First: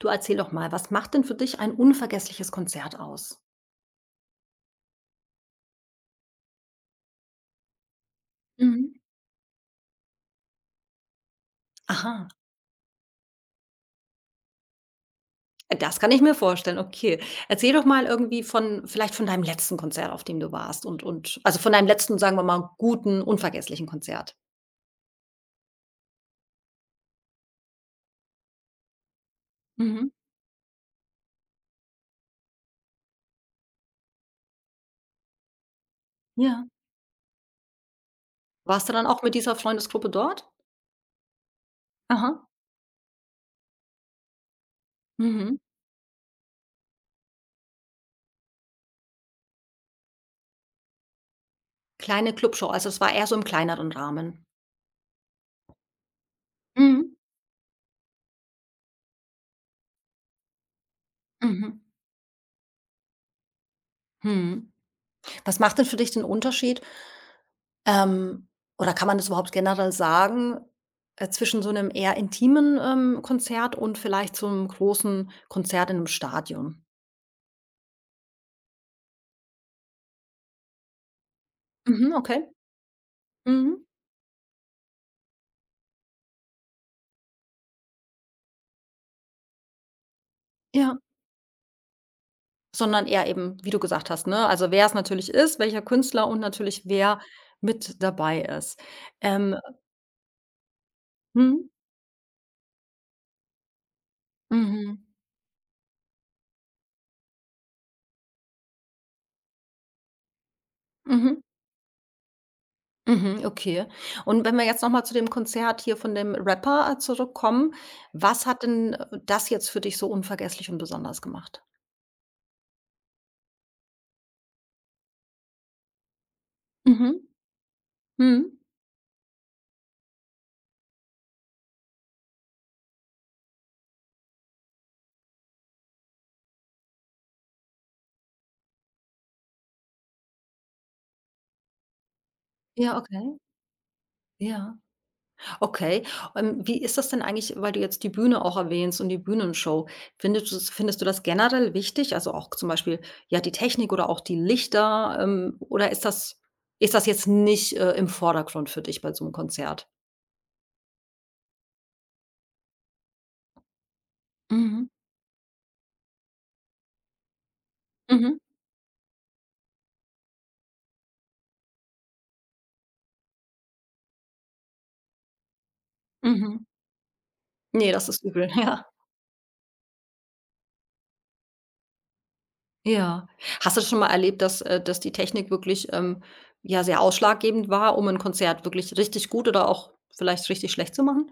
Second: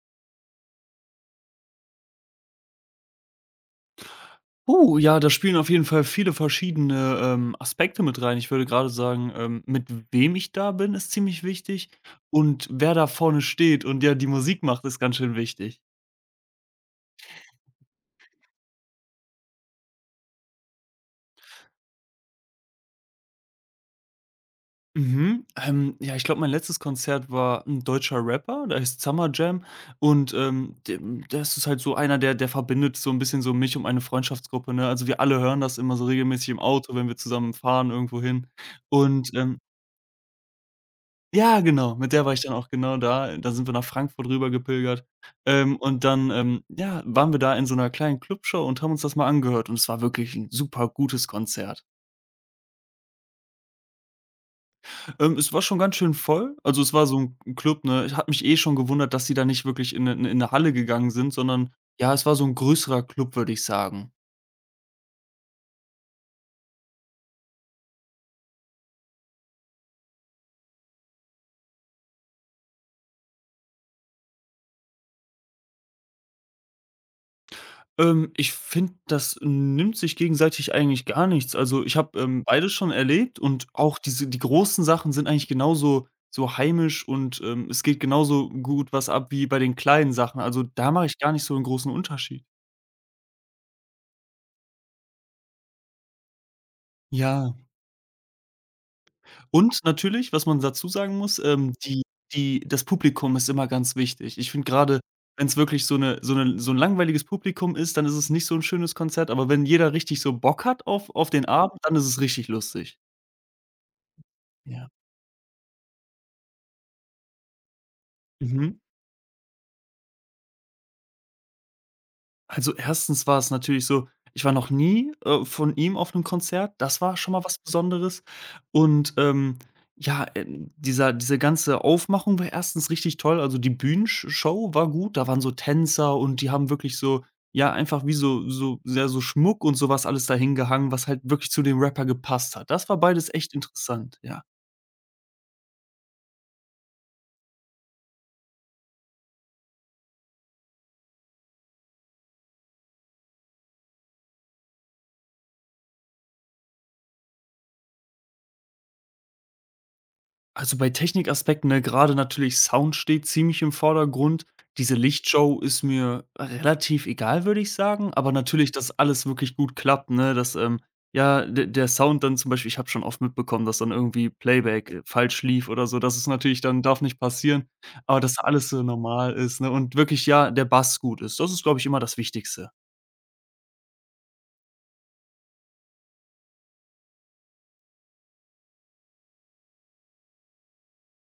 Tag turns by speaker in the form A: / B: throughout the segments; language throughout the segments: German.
A: Du Erzähl doch mal, was macht denn für dich ein unvergessliches Konzert aus?
B: Oh, ja, da spielen auf jeden Fall viele verschiedene Aspekte mit rein. Ich würde gerade
A: Mhm.
B: sagen, mit wem ich da bin, ist ziemlich wichtig,
A: Aha,
B: und wer da vorne steht und ja die Musik macht, ist ganz schön wichtig.
A: das kann ich mir vorstellen, okay. Erzähl doch mal irgendwie von vielleicht von deinem letzten Konzert, auf dem du warst und also, von deinem letzten, sagen wir mal, guten, unvergesslichen Konzert.
B: Mhm. Ja, ich glaube, mein letztes Konzert war ein deutscher Rapper, der heißt Summer Jam.
A: Mhm.
B: Und, ähm, dem das ist halt so einer, der verbindet so ein bisschen so mich und meine Freundschaftsgruppe, ne? Also, wir alle hören das immer so regelmäßig im
A: Ja.
B: Auto, wenn wir zusammen fahren irgendwohin
A: Warst du dann auch
B: und,
A: mit dieser
B: ähm
A: Freundesgruppe dort?
B: Ja, genau, mit der war ich
A: Aha.
B: dann auch genau da. Da sind wir nach Frankfurt rüber gepilgert.
A: Mhm.
B: Und dann, ja, waren wir da in so 'ner kleinen Clubshow und haben uns das mal angehört, und es war wirklich 'n super gutes Konzert.
A: Kleine Clubshow, also es war eher so im kleineren Rahmen.
B: Es war schon ganz schön voll. Also, es war
A: Mhm.
B: so 'n Club, ne? Ich habe mich eh schon gewundert, dass die da nicht wirklich in 'ne Halle gegangen sind, sondern
A: Mhm.
B: ja, es war so 'n größerer Club, würde ich sagen.
A: Mhm. Was macht denn für dich den Unterschied, Ähm, oder kann man das überhaupt generell sagen, zwischen so einem eher intimen, Konzert und vielleicht so 'nem großen Konzert in 'nem Stadion?
B: Ich finde, das nimmt sich gegenseitig eigentlich gar nichts. Also, ich
A: Mhm,
B: habe,
A: okay.
B: beides schon erlebt, und
A: Mhm.
B: auch die großen Sachen sind eigentlich genauso heimisch, und, es geht genauso gut was ab wie bei den kleinen Sachen. Also, da
A: Ja.
B: mache ich gar nicht so einen großen Unterschied.
A: Sondern eher eben, wie du gesagt hast, ne, also wer's natürlich ist, welcher Künstler und natürlich wer
B: Ja,
A: mit dabei ist. Ähm,
B: und natürlich, was man dazu sagen muss,
A: mhm,
B: die die das Publikum ist immer ganz wichtig. Ich finde
A: mhm,
B: gerade, wenn es wirklich so eine so 'ne so ein langweiliges Publikum ist, dann ist es nicht so ein schönes Konzert, aber wenn jeder richtig so Bock hat auf
A: mhm,
B: den Abend, dann ist es richtig lustig.
A: mhm, okay. Und wenn wir jetzt noch
B: Ja.
A: mal zu dem Konzert hier von dem Rapper, zurückkommen, was hat
B: Mhm.
A: denn, das jetzt für dich so unvergesslich und besonders gemacht?
B: Also, erstens war es natürlich so, ich war noch nie, von ihm auf einem Konzert. Das war
A: Mhm.
B: schon mal was Besonderes.
A: Mhm.
B: Und, ja, diese ganze Aufmachung war erstens richtig toll. Also, die Bühnenshow war gut. Da waren so Tänzer, und die haben wirklich so ja, einfach wie so sehr so Schmuck und sowas alles dahin gehangen, was halt wirklich zu dem Rapper gepasst hat. Das
A: Ja,
B: war beides
A: okay.
B: echt interessant, ja.
A: Ja, okay. Wie ist das denn eigentlich, weil du jetzt die Bühne auch erwähnst und die Bühnenshow. Findest du das generell wichtig? Also, auch zum Beispiel, ja, die Technik oder auch die Lichter, oder ist das jetzt nicht, im Vordergrund für dich bei so einem Konzert?
B: Also, bei Technikaspekten, ne, grade natürlich Sound steht ziemlich im Vordergrund.
A: Mhm.
B: Diese Lichtshow ist mir relativ egal, würde ich sagen, aber
A: Mhm.
B: natürlich, dass alles wirklich gut klappt, ne, dass, ja, de der Sound dann zum Beispiel, ich habe schon oft mitbekommen, dass dann irgendwie Playback, falsch lief oder so. Das ist natürlich
A: Mhm.
B: dann darf nicht passieren,
A: Ne, das
B: aber
A: ist
B: dass
A: übel.
B: alles so
A: Ja.
B: normal ist, ne, und wirklich, ja, der Bass gut ist. Das ist, glaube ich, immer das Wichtigste.
A: Ja. Hast du schon mal erlebt, dass dass die Technik wirklich, ja, sehr ausschlaggebend war, um ein Konzert wirklich richtig gut oder auch vielleicht richtig schlecht zu machen?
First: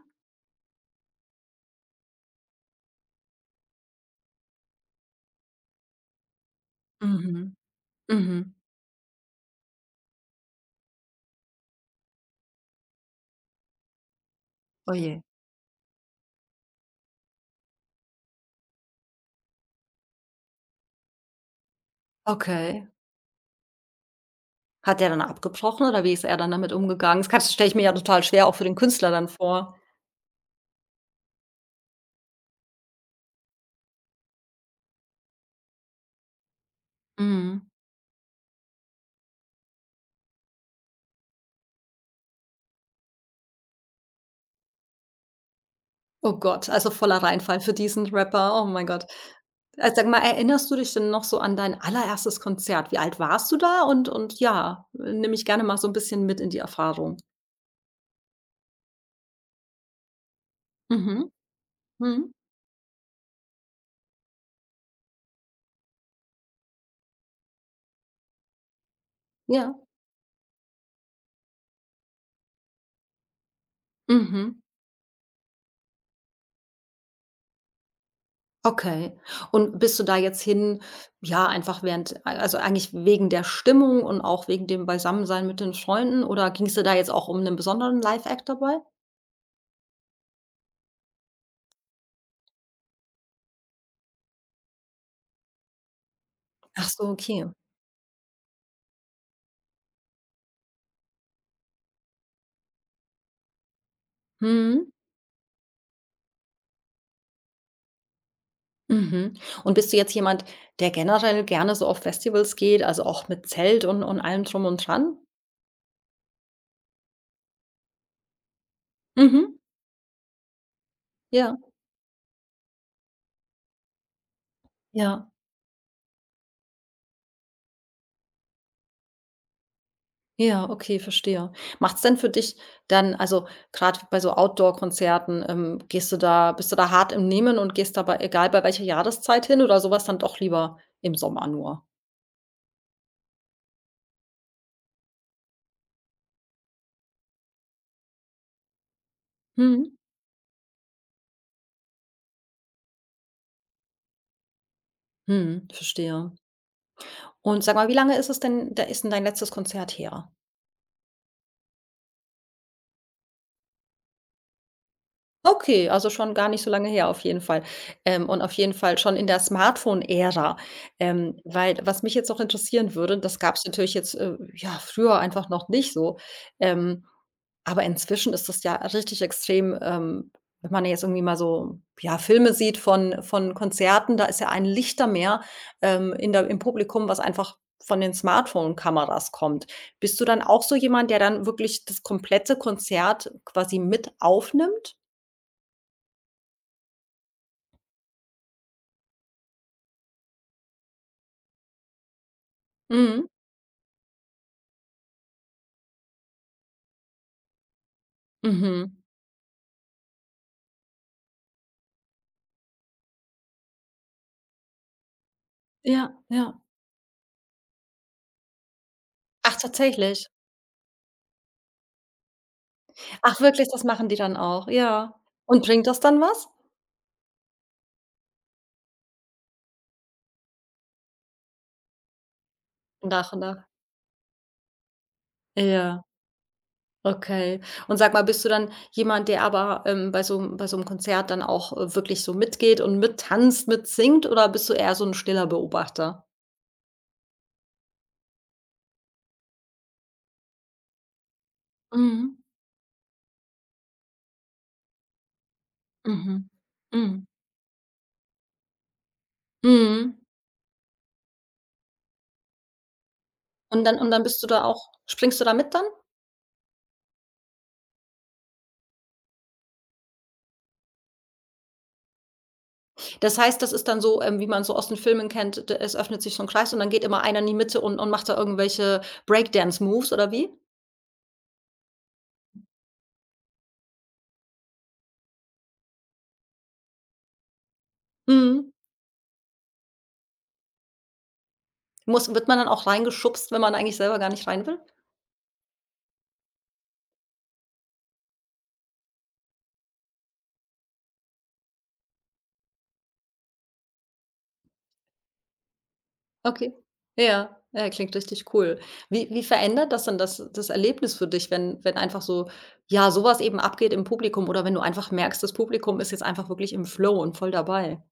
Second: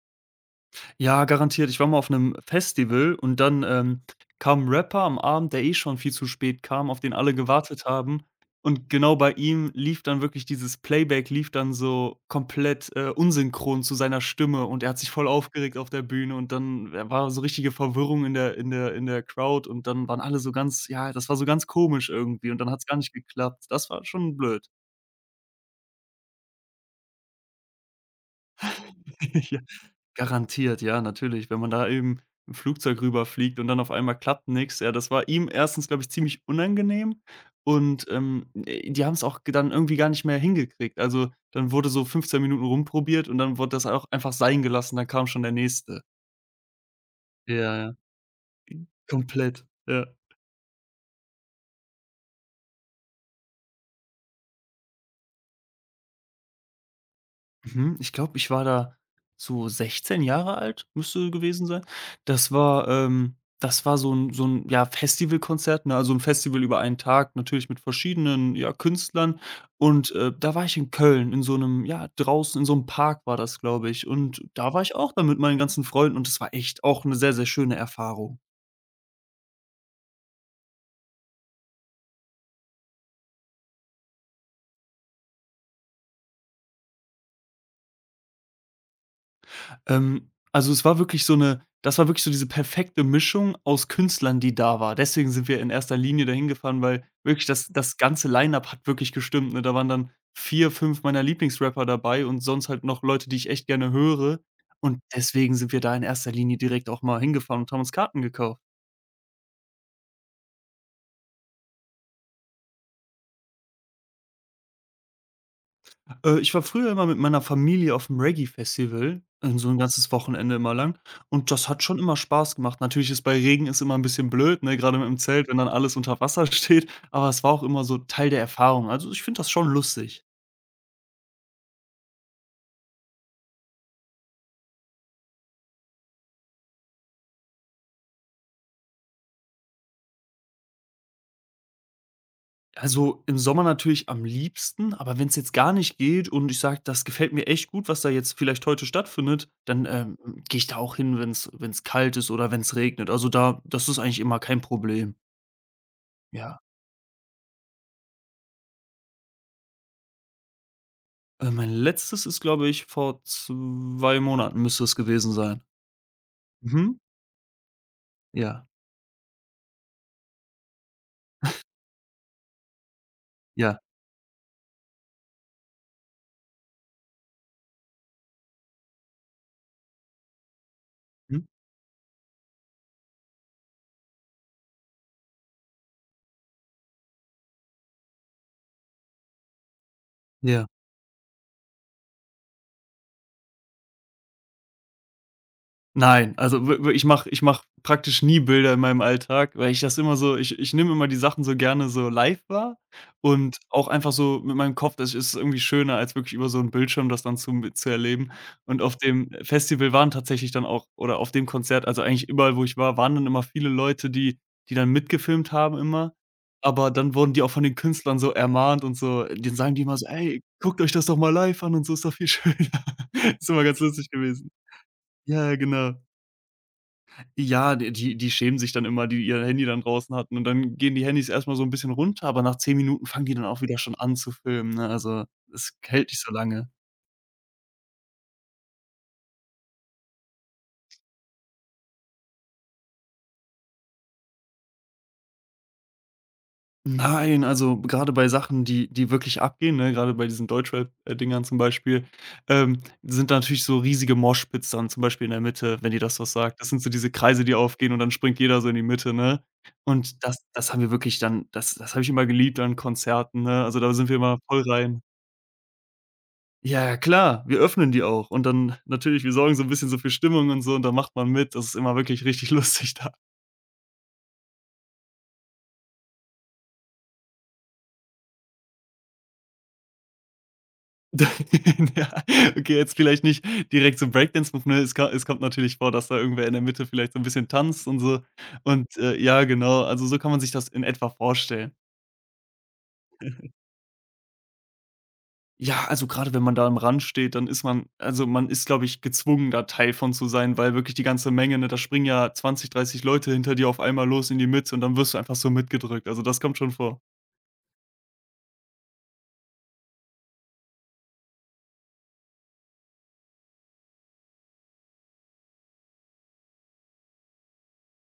B: Ja, garantiert. Ich war mal auf einem Festival, und dann, kam ein Rapper am Abend, der eh schon viel zu spät kam, auf den alle
A: Mhm.
B: gewartet haben.
A: Mhm.
B: Und genau bei ihm lief dann wirklich dieses Playback lief dann so komplett, unsynchron zu seiner Stimme, und er
A: Oh
B: hat sich
A: je.
B: voll aufgeregt auf der Bühne, und dann war so richtige Verwirrung in der Crowd, und dann waren alle so ganz ja, das war so ganz komisch irgendwie, und dann hat
A: Okay.
B: es gar nicht geklappt. Das war schon blöd.
A: Hat der dann abgebrochen oder wie ist er dann damit umgegangen? Das kannst stelle ich mir ja total schwer auch für den Künstler dann
B: Ja,
A: vor.
B: garantiert, ja, natürlich. Wenn man da eben im Flugzeug rüberfliegt und dann auf einmal klappt nichts. Ja, das war ihm erstens, glaube ich, ziemlich unangenehm,
A: Mhm.
B: und, die haben's auch g dann irgendwie gar nicht mehr hingekriegt. Also, dann wurde so 15 Minuten rumprobiert, und dann wurde das auch einfach sein gelassen, dann kam schon der Nächste.
A: Oh Gott, also voller
B: Ja,
A: Reinfall für
B: ja,
A: diesen Rapper. Oh mein Gott.
B: komplett, ja.
A: Sag mal, erinnerst du dich denn noch so an dein allererstes Konzert? Wie alt warst du da? Und ja, nehme ich gerne mal so ein bisschen mit in die Erfahrung.
B: Mhm, ich glaube, ich war da so 16 Jahre alt,
A: Mhm.
B: müsste gewesen sein.
A: Mhm.
B: Das war so ein ja, Festivalkonzert, ne, also ein Festival über einen Tag, natürlich mit verschiedenen, ja, Künstlern.
A: Ja.
B: Und, da war ich in Köln in so einem ja, draußen in so einem Park war das, glaube ich. Und
A: Mhm.
B: da war ich auch dann mit meinen ganzen Freunden, und das war echt auch eine sehr, sehr schöne Erfahrung.
A: Okay. Und bist du da jetzt hin ja, einfach während also, eigentlich wegen der Stimmung und auch wegen dem Beisammensein mit den Freunden oder ging's dir da jetzt auch um einen besonderen Live-Act dabei?
B: Also, es war wirklich so eine, das war wirklich so diese perfekte Mischung aus Künstlern, die da war. Deswegen sind wir in erster Linie dahin gefahren,
A: Ach
B: weil
A: so, okay.
B: wirklich das ganze Line-up hat wirklich gestimmt, ne? Da waren dann 4, 5 meiner Lieblingsrapper dabei und sonst halt noch Leute, die ich echt gerne höre.
A: Mhm.
B: Und deswegen sind wir da in erster Linie direkt auch mal hingefahren und haben uns Karten gekauft.
A: Mhm. Und bist du jetzt jemand, der generell gerne so auf Festivals geht, also, auch mit Zelt und allem drum und dran?
B: Ich war früher immer mit meiner Familie auf dem Reggae-Festival,
A: Mhm.
B: so 'n ganzes Wochenende immer lang, und
A: Ja,
B: das hat schon immer Spaß gemacht. Natürlich ist bei Regen ist immer 'n bisschen blöd, ne, grade mit'm
A: ja.
B: Zelt, wenn dann alles unter Wasser steht, aber es war auch immer so Teil der Erfahrung. Also, ich finde das schon lustig.
A: Ja, okay, verstehe. Macht's denn für dich dann also, gerade bei so Outdoor-Konzerten, gehst du da bist du da hart im Nehmen und gehst dabei egal bei welcher Jahreszeit hin oder sowas dann doch lieber im Sommer nur?
B: Also, im Sommer natürlich am liebsten, aber wenn's jetzt gar nicht geht und ich sage: „Das gefällt mir echt gut, was da jetzt vielleicht heute stattfindet“, dann,
A: Mhm.
B: gehe ich da auch hin, wenn's kalt ist oder wenn's regnet. Also, da das ist eigentlich immer kein Problem.
A: Mhm, verstehe.
B: Ja.
A: Und sag mal, wie lange ist es denn da ist denn dein letztes Konzert her?
B: Mein letztes ist, glaube ich, vor 2 Monaten müsste es gewesen sein.
A: Okay, also schon gar nicht so lange
B: Mhm.
A: her auf jeden Fall. Und auf
B: Ja,
A: jeden Fall schon in der Smartphone-Ära. Weil was mich jetzt noch interessieren würde, das gab es
B: ja.
A: natürlich jetzt, ja, früher einfach noch nicht so. Ähm, aber inzwischen ist das ja richtig extrem, wenn man jetzt irgendwie mal
B: Mhm.
A: so, ja, Filme sieht von Konzerten, da ist ja ein Lichtermeer, in der im Publikum, was einfach von den Smartphone-Kameras kommt. Bist du dann auch
B: Ja.
A: so jemand, der dann wirklich das komplette Konzert quasi mit aufnimmt?
B: Nein, also w w ich mach praktisch nie Bilder in meinem Alltag, weil ich das immer so ich nehme immer die Sachen so gerne so live wahr
A: Mhm.
B: und auch einfach so mit meinem Kopf, das ist irgendwie schöner, als wirklich über so einen Bildschirm das dann zu erleben. Und auf
A: Mhm.
B: dem Festival waren tatsächlich dann auch oder auf dem Konzert, also eigentlich überall, wo ich war, waren dann immer viele Leute, die dann mitgefilmt haben
A: Ja,
B: immer,
A: ja.
B: aber dann wurden die auch von den Künstlern so ermahnt, und so
A: Ach,
B: denen sagen die immer so:
A: tatsächlich?
B: „Ey, guckt euch das doch mal live an und so, ist doch viel schöner.“
A: Ach
B: Ist immer
A: wirklich,
B: ganz
A: das machen
B: lustig
A: die dann
B: gewesen.
A: auch? Ja.
B: Ja,
A: Und bringt
B: genau.
A: das dann was?
B: Ja, die schämen sich dann immer, die ihr Handy dann draußen hatten, und dann gehen die Handys erst mal so 'n bisschen runter, aber nach 10 Minuten fangen
A: Nach
B: die
A: und
B: dann
A: nach.
B: auch wieder schon an zu filmen, ne? Also, es
A: Ja,
B: hält nicht so lange.
A: okay. Und sag mal, bist du dann jemand, der aber, bei so 'm Konzert dann auch, wirklich so mitgeht und mittanzt, mitsingt oder bist du eher so ein stiller Beobachter?
B: Nein, also, grade bei Sachen, die wirklich abgehen, ne, grade bei diesen Deutschrap, Dingern zum Beispiel,
A: Mhm.
B: sind da natürlich so riesige Moshpits dann zum Beispiel in der Mitte, wenn dir das was
A: Mhm.
B: sagt. Das sind so diese
A: Mhm.
B: Kreise, die aufgehen, und dann springt jeder so in die Mitte, ne?
A: Mhm.
B: Und das haben wir wirklich dann das habe ich immer geliebt an Konzerten, ne? Also,
A: Und
B: da
A: dann
B: sind
A: und
B: wir
A: dann
B: immer
A: bist du
B: voll
A: da auch
B: rein.
A: springst du da mit dann?
B: Ja, ja, klar, wir öffnen die auch, und dann natürlich, wir sorgen so 'n bisschen so für Stimmung und so, und dann macht man mit. Das ist immer wirklich richtig lustig da.
A: Das heißt, das ist dann so, wie man so aus den Filmen kennt, d es öffnet sich so 'n Kreis und dann geht immer einer in die Mitte und macht da irgendwelche Breakdance-Moves oder wie?
B: Ja, okay, jetzt vielleicht nicht direkt so Breakdance-Move, ne? Es kommt natürlich vor, dass da irgendwer in der Mitte vielleicht so 'n bisschen tanzt und so.
A: Mhm.
B: Und, ja, genau, also so kann man sich das in etwa vorstellen.
A: Muss wird man dann auch reingeschubst, wenn man eigentlich selber gar nicht rein will?
B: Ja, also gerade wenn man da am Rand steht, dann ist man, also man ist, glaube ich, gezwungen, da Teil von zu sein, weil wirklich die ganze Menge, ne, da springen ja 20, 30 Leute hinter dir auf einmal los in die Mitte, und dann wirst du einfach so mitgedrückt. Also, das kommt schon
A: Okay.
B: vor.
A: Ja, ja, klingt richtig cool. Wie verändert das denn das Erlebnis für dich, wenn einfach so ja, so was eben abgeht im Publikum oder wenn du einfach merkst, das Publikum ist jetzt einfach wirklich im Flow und voll dabei?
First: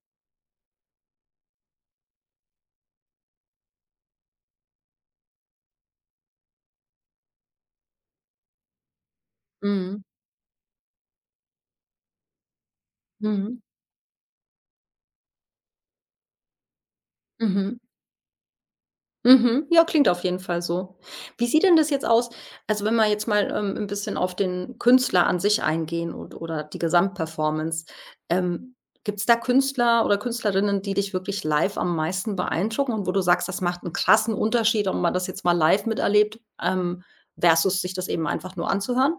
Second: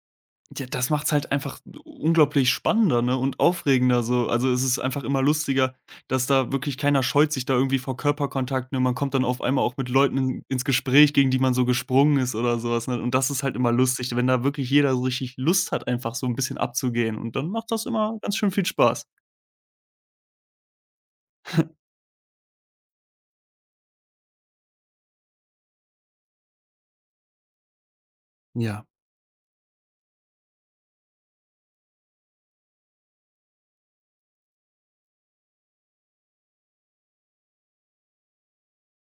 B: Ja, das macht's halt einfach unglaublich spannender, ne, und aufregender so. Also, es ist einfach immer lustiger, dass da wirklich keiner scheut sich da irgendwie vor Körperkontakt, ne? Man kommt dann auf einmal auch mit
A: Mhm.
B: Leuten in ins Gespräch, gegen die man so gesprungen ist oder sowas, ne? Und das ist halt
A: Mhm.
B: immer lustig, wenn da wirklich jeder so richtig Lust hat, einfach so 'n bisschen abzugehen, und dann macht
A: Mhm.
B: das immer ganz schön viel Spaß.
A: Mhm. Ja, klingt auf jeden Fall so. Wie sieht denn das jetzt aus? Also, wenn wir jetzt mal, 'n bisschen auf den Künstler an sich eingehen und oder die Gesamtperformance. Ähm,
B: Ja.
A: gibt es da Künstler oder Künstlerinnen, die dich wirklich live am meisten beeindrucken und wo du sagst, das macht einen krassen Unterschied, ob man das jetzt mal live miterlebt, versus sich das eben einfach nur anzuhören?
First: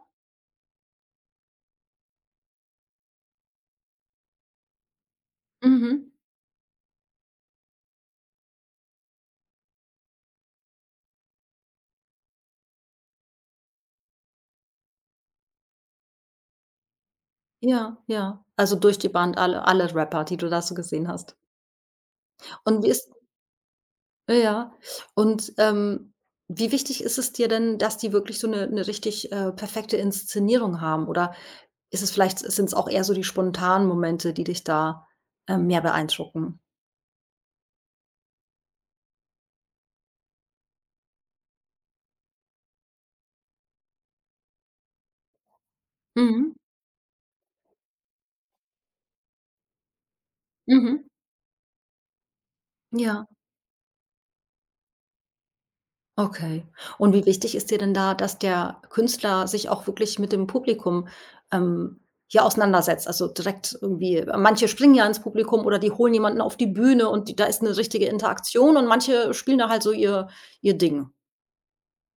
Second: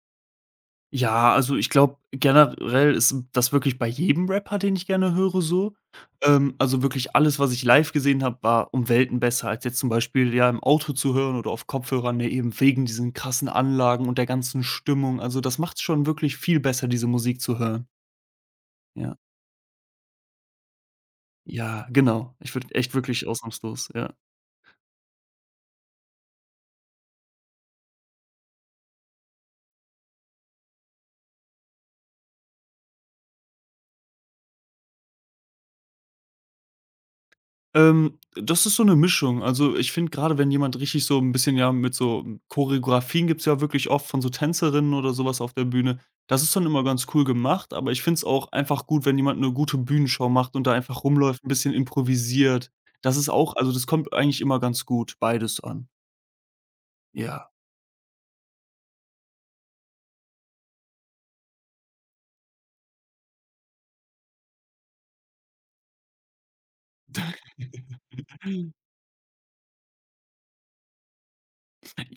B: Ja, also ich glaube, generell ist das wirklich bei jedem Rapper, den ich gerne höre, so.
A: Mhm.
B: Also wirklich alles, was ich live gesehen habe, war um Welten besser, als jetzt zum Beispiel ja im Auto zu hören oder auf Kopfhörern, ne, eben wegen diesen krassen Anlagen und der ganzen Stimmung. Also, das macht's schon wirklich viel besser, diese Musik zu hören.
A: Ja, ja. Also, durch die
B: Ja.
A: Band alle Rapper, die du da so gesehen hast.
B: Ja, genau. Ich würde
A: Und wie
B: echt
A: ist
B: wirklich ausnahmslos, ja.
A: Ja. ja. Und, wie wichtig ist es dir denn, dass die wirklich so 'ne richtig, perfekte Inszenierung haben? Oder ist es vielleicht sind's auch eher so die spontanen Momente, die dich da, mehr beeindrucken?
B: Das ist so 'ne Mischung. Also, ich finde grade, wenn jemand richtig so 'n bisschen, ja, mit so Choreografien gibt's ja wirklich oft von so Tänzerinnen oder so was auf der Bühne. Das
A: Mhm.
B: ist dann immer ganz cool gemacht, aber ich finde es auch einfach gut, wenn jemand 'ne gute Bühnenshow macht und da einfach
A: Mhm.
B: rumläuft, 'n bisschen improvisiert. Das
A: Ja,
B: ist auch, also, das kommt eigentlich immer ganz gut, beides an.
A: okay. Und wie
B: Ja.
A: wichtig ist dir denn da, dass der Künstler sich auch wirklich mit dem Publikum, ähm, ja, auseinandersetzt? Also, direkt irgendwie manche springen ja ins Publikum oder die holen jemanden auf die Bühne und die da ist 'ne richtige Interaktion und manche spielen da halt so ihr Ding.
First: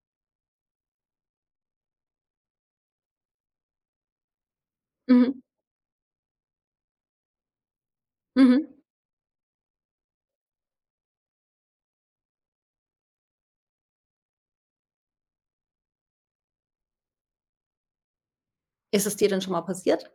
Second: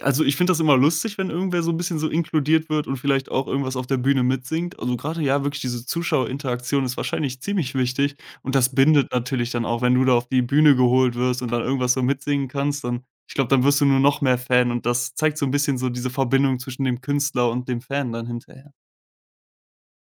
B: Also, ich finde das immer lustig, wenn irgendwer so ein bisschen so inkludiert wird und vielleicht auch irgendwas auf der Bühne mitsingt. Also, gerade
A: Mhm.
B: ja, wirklich diese Zuschauerinteraktion ist wahrscheinlich ziemlich wichtig und das
A: Mhm.
B: bindet natürlich dann auch, wenn du da auf die Bühne geholt wirst und dann irgendwas so mitsingen kannst, dann ich glaube, dann wirst du nur noch mehr Fan und das zeigt so ein bisschen so diese Verbindung zwischen dem Künstler und dem Fan dann hinterher.
A: Ist es dir denn schon mal passiert?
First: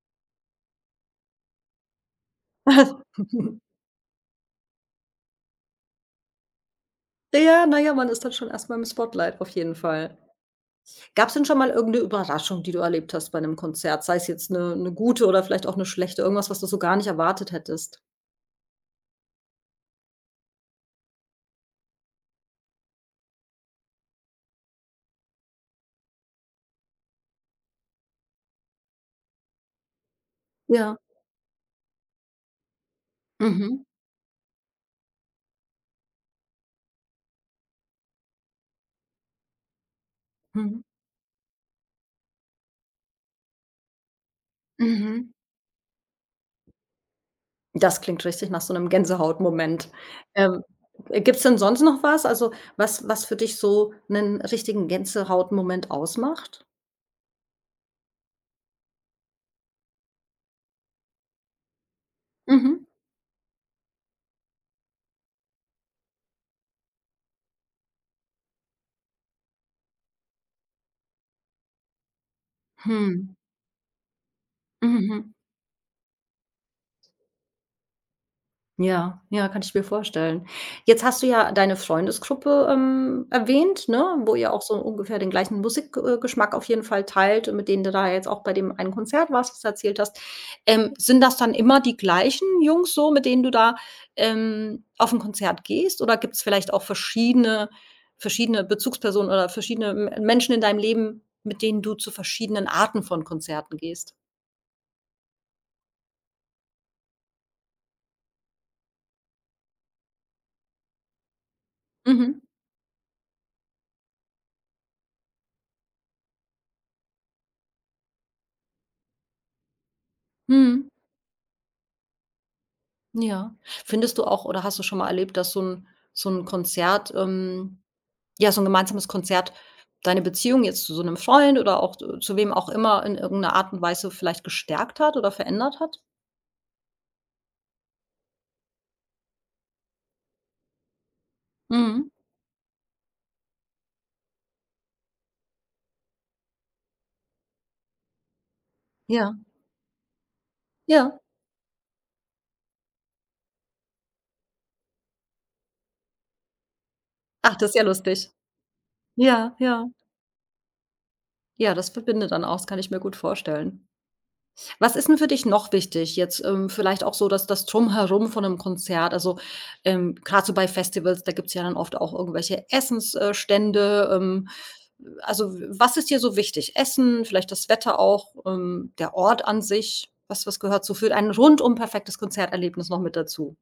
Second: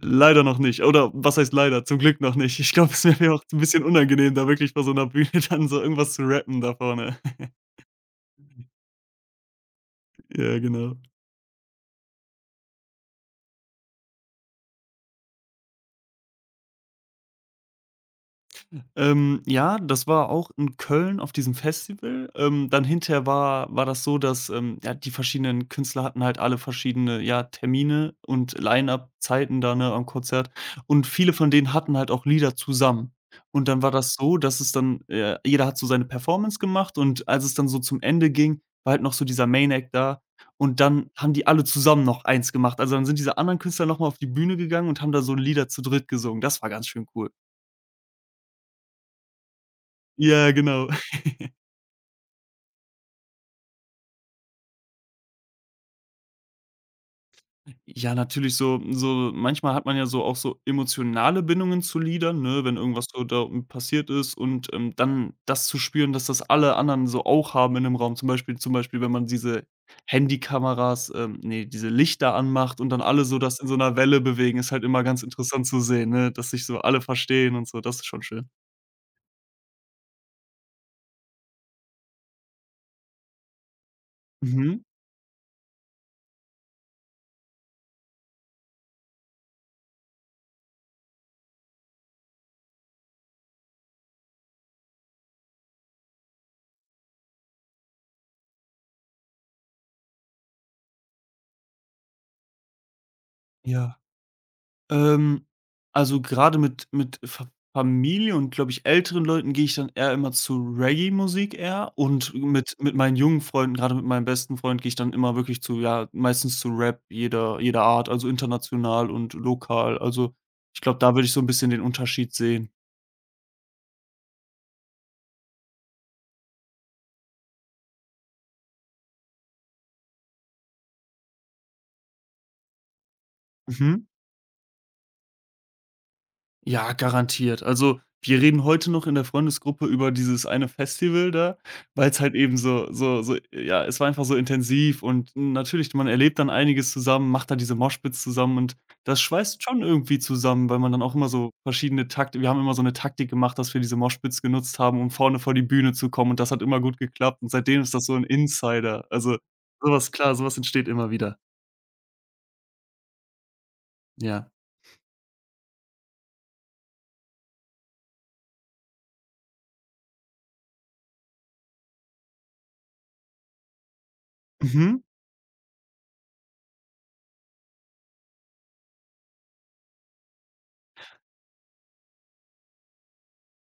B: Leider noch nicht oder was heißt leider, zum Glück noch nicht. Ich glaube, es wäre mir auch ein bisschen unangenehm, da wirklich vor so einer Bühne dann so irgendwas zu rappen da vorne.
A: Ja, naja, man ist dann schon erst mal im Spotlight, auf jeden Fall.
B: Ja, genau.
A: Gab es denn schon mal irgendeine Überraschung, die du erlebt hast bei einem Konzert? Sei es jetzt eine 'ne gute oder vielleicht auch eine schlechte, irgendwas, was du so gar nicht erwartet hättest?
B: Ja, das war auch in Köln auf diesem Festival. Dann hinterher war das so, dass, ja, die verschiedenen Künstler hatten halt alle verschiedene, ja, Termine und Line-up-Zeiten da, ne, am Konzert.
A: Ja.
B: Und viele von denen hatten halt auch Lieder zusammen. Und dann
A: Mhm.
B: war das so, dass es dann jeder hat so seine Performance gemacht, und als es dann so zum Ende ging, war halt noch so dieser Main Act da und
A: Mhm.
B: dann haben die alle zusammen noch eins gemacht. Also, dann sind diese anderen Künstler noch mal auf die Bühne gegangen und haben da
A: Mhm.
B: so Lieder zu dritt gesungen. Das war ganz schön cool.
A: Das klingt richtig nach so einem Gänsehautmoment.
B: Ja,
A: Ähm,
B: genau.
A: gibt's denn sonst noch was? Also, was was für dich so einen richtigen Gänsehautmoment ausmacht?
B: Ja, natürlich so so manchmal hat man ja so auch so emotionale Bindungen zu Liedern, ne,
A: Mhm.
B: wenn irgendwas so da passiert ist und, dann das zu spüren, dass das alle anderen so auch haben in dem Raum. Zum Beispiel, wenn man diese Handykameras ne, diese Lichter anmacht und dann alle
A: Hm.
B: so das in so einer Welle bewegen, ist halt immer ganz
A: Mhm.
B: interessant zu sehen, ne, dass sich so alle verstehen und so. Das ist schon schön.
A: Ja, ja, kann ich mir vorstellen. Jetzt hast du ja deine Freundesgruppe, erwähnt, ne, wo ihr auch so
B: Mhm.
A: ungefähr den gleichen Musikgeschmack auf jeden Fall teilt und mit denen du da jetzt auch bei dem einen Konzert warst, was du erzählt hast. Sind das dann immer die gleichen Jungs so, mit denen du da, auf ein Konzert gehst oder gibt's vielleicht auch verschiedene Bezugspersonen oder verschiedene M Menschen in deinem Leben, mit denen du zu verschiedenen Arten von Konzerten
B: Ja.
A: gehst?
B: Ähm, also gerade mit Fa Familie und, glaube ich, älteren Leuten gehe ich dann eher immer zu Reggae-Musik eher und
A: Mhm.
B: mit meinen jungen Freunden, gerade mit meinem besten Freund, gehe ich dann immer wirklich zu ja, meistens zu Rap jeder Art, also international und lokal. Also, ich
A: Mhm.
B: glaube, da würde ich so ein bisschen den Unterschied sehen.
A: Ja. Findest du auch oder hast du schon mal erlebt, dass so 'n Konzert, ja, so 'n gemeinsames Konzert deine Beziehung jetzt zu so 'nem Freund oder auch zu wem auch immer in irgend 'ner Art und
B: Mhm.
A: Weise vielleicht gestärkt hat oder verändert hat?
B: Ja, garantiert. Also, wir reden heute noch in der Freundesgruppe über dieses eine Festival da,
A: Mhm.
B: weil es halt eben so ja, es war einfach so intensiv und natürlich, man erlebt dann einiges zusammen, macht da diese Moshpits zusammen und das
A: Ja,
B: schweißt schon irgendwie zusammen, weil man dann auch
A: ja.
B: immer so verschiedene Takt wir haben immer so eine Taktik gemacht, dass wir diese Moshpits genutzt haben, um vorne vor die Bühne zu kommen, und das hat immer gut geklappt und
A: Ach, das ist ja
B: seitdem ist das so ein
A: lustig.
B: Insider. Also,
A: Ja, ja.
B: sowas klar, sowas entsteht immer wieder.
A: Ja, das verbindet dann auch, das kann ich mir gut vorstellen.
B: Ja.
A: Was ist denn für dich noch wichtig? Jetzt, vielleicht auch so das Drumherum von 'nem Konzert. Also, grad so bei Festivals, da gibt es ja dann oft auch irgendwelche Essensstände. Stände.
B: Mhm.
A: Also, w was ist dir so wichtig? Essen, vielleicht das Wetter auch, der Ort an sich? Was was gehört so für ein rundum perfektes Konzerterlebnis noch mit dazu?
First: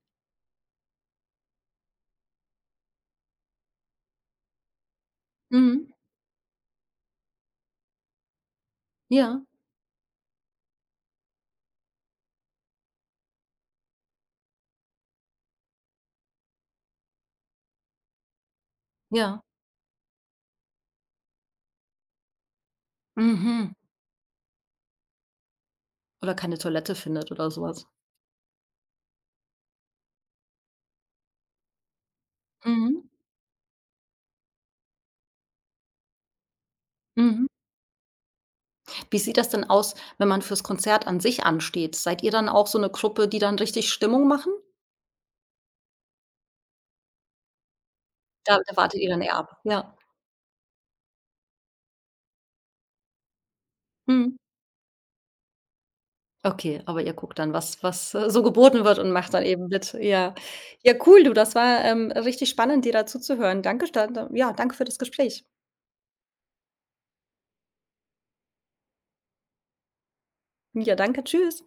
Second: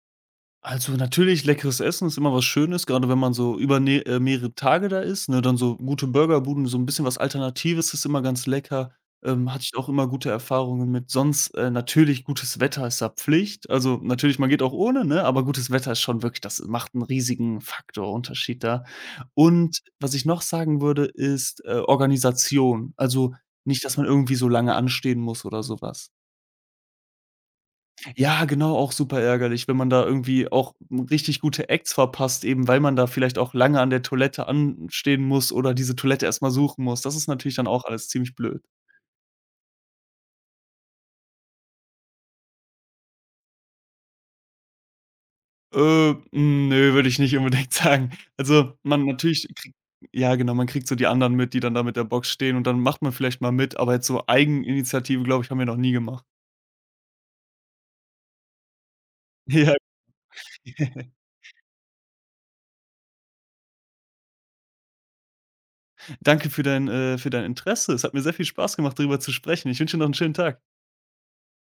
B: Also, natürlich leckeres Essen ist immer was Schönes, gerade wenn man so über ne mehrere Tage da ist, ne? Dann so
A: Mhm.
B: gute Burgerbuden, so 'n bisschen was Alternatives ist immer ganz lecker.
A: Ja,
B: Hatte ich auch immer gute Erfahrungen mit. Sonst, natürlich gutes Wetter ist da Pflicht. Also, natürlich, man geht auch ohne, ne, aber gutes Wetter ist schon wirklich das macht 'n riesigen Faktor Unterschied da.
A: ja.
B: Und was ich noch sagen würde, ist, Organisation. Also,
A: Mhm.
B: nicht, dass man irgendwie so lange anstehen muss oder so was.
A: Oder keine Toilette findet oder sowas?
B: Ja, genau, auch super ärgerlich, wenn man da irgendwie auch richtig gute Acts verpasst, eben weil man da
A: Mhm.
B: vielleicht auch lange an der Toilette anstehen muss oder diese Toilette erst mal suchen muss. Das ist
A: Mhm.
B: natürlich dann auch alles ziemlich blöd.
A: Wie sieht das denn aus, wenn man fürs Konzert an sich ansteht? Seid ihr dann auch so 'ne Gruppe, die dann richtig Stimmung machen?
B: Ne, würde ich nicht unbedingt sagen.
A: Da
B: Also,
A: da wartet
B: man
A: ihr dann eher
B: natürlich
A: ab?
B: kriegt
A: Ja.
B: ja genau, man kriegt so die anderen mit, die dann da mit der Box stehen, und dann macht man vielleicht mal mit, aber jetzt so
A: Mhm.
B: Eigeninitiative, glaube ich, haben wir noch nie gemacht.
A: Okay, aber ihr guckt dann, was was, so geboten wird und macht dann eben
B: Ja.
A: mit. Ja. Ja, cool, du, das war, richtig spannend, dir da zuzuhören. Danke sta da ja, danke für das Gespräch.
B: Danke für dein Interesse. Es hat mir sehr viel Spaß gemacht, darüber zu sprechen. Ich wünsche dir noch einen schönen Tag.
A: Ja, danke. Tschüss.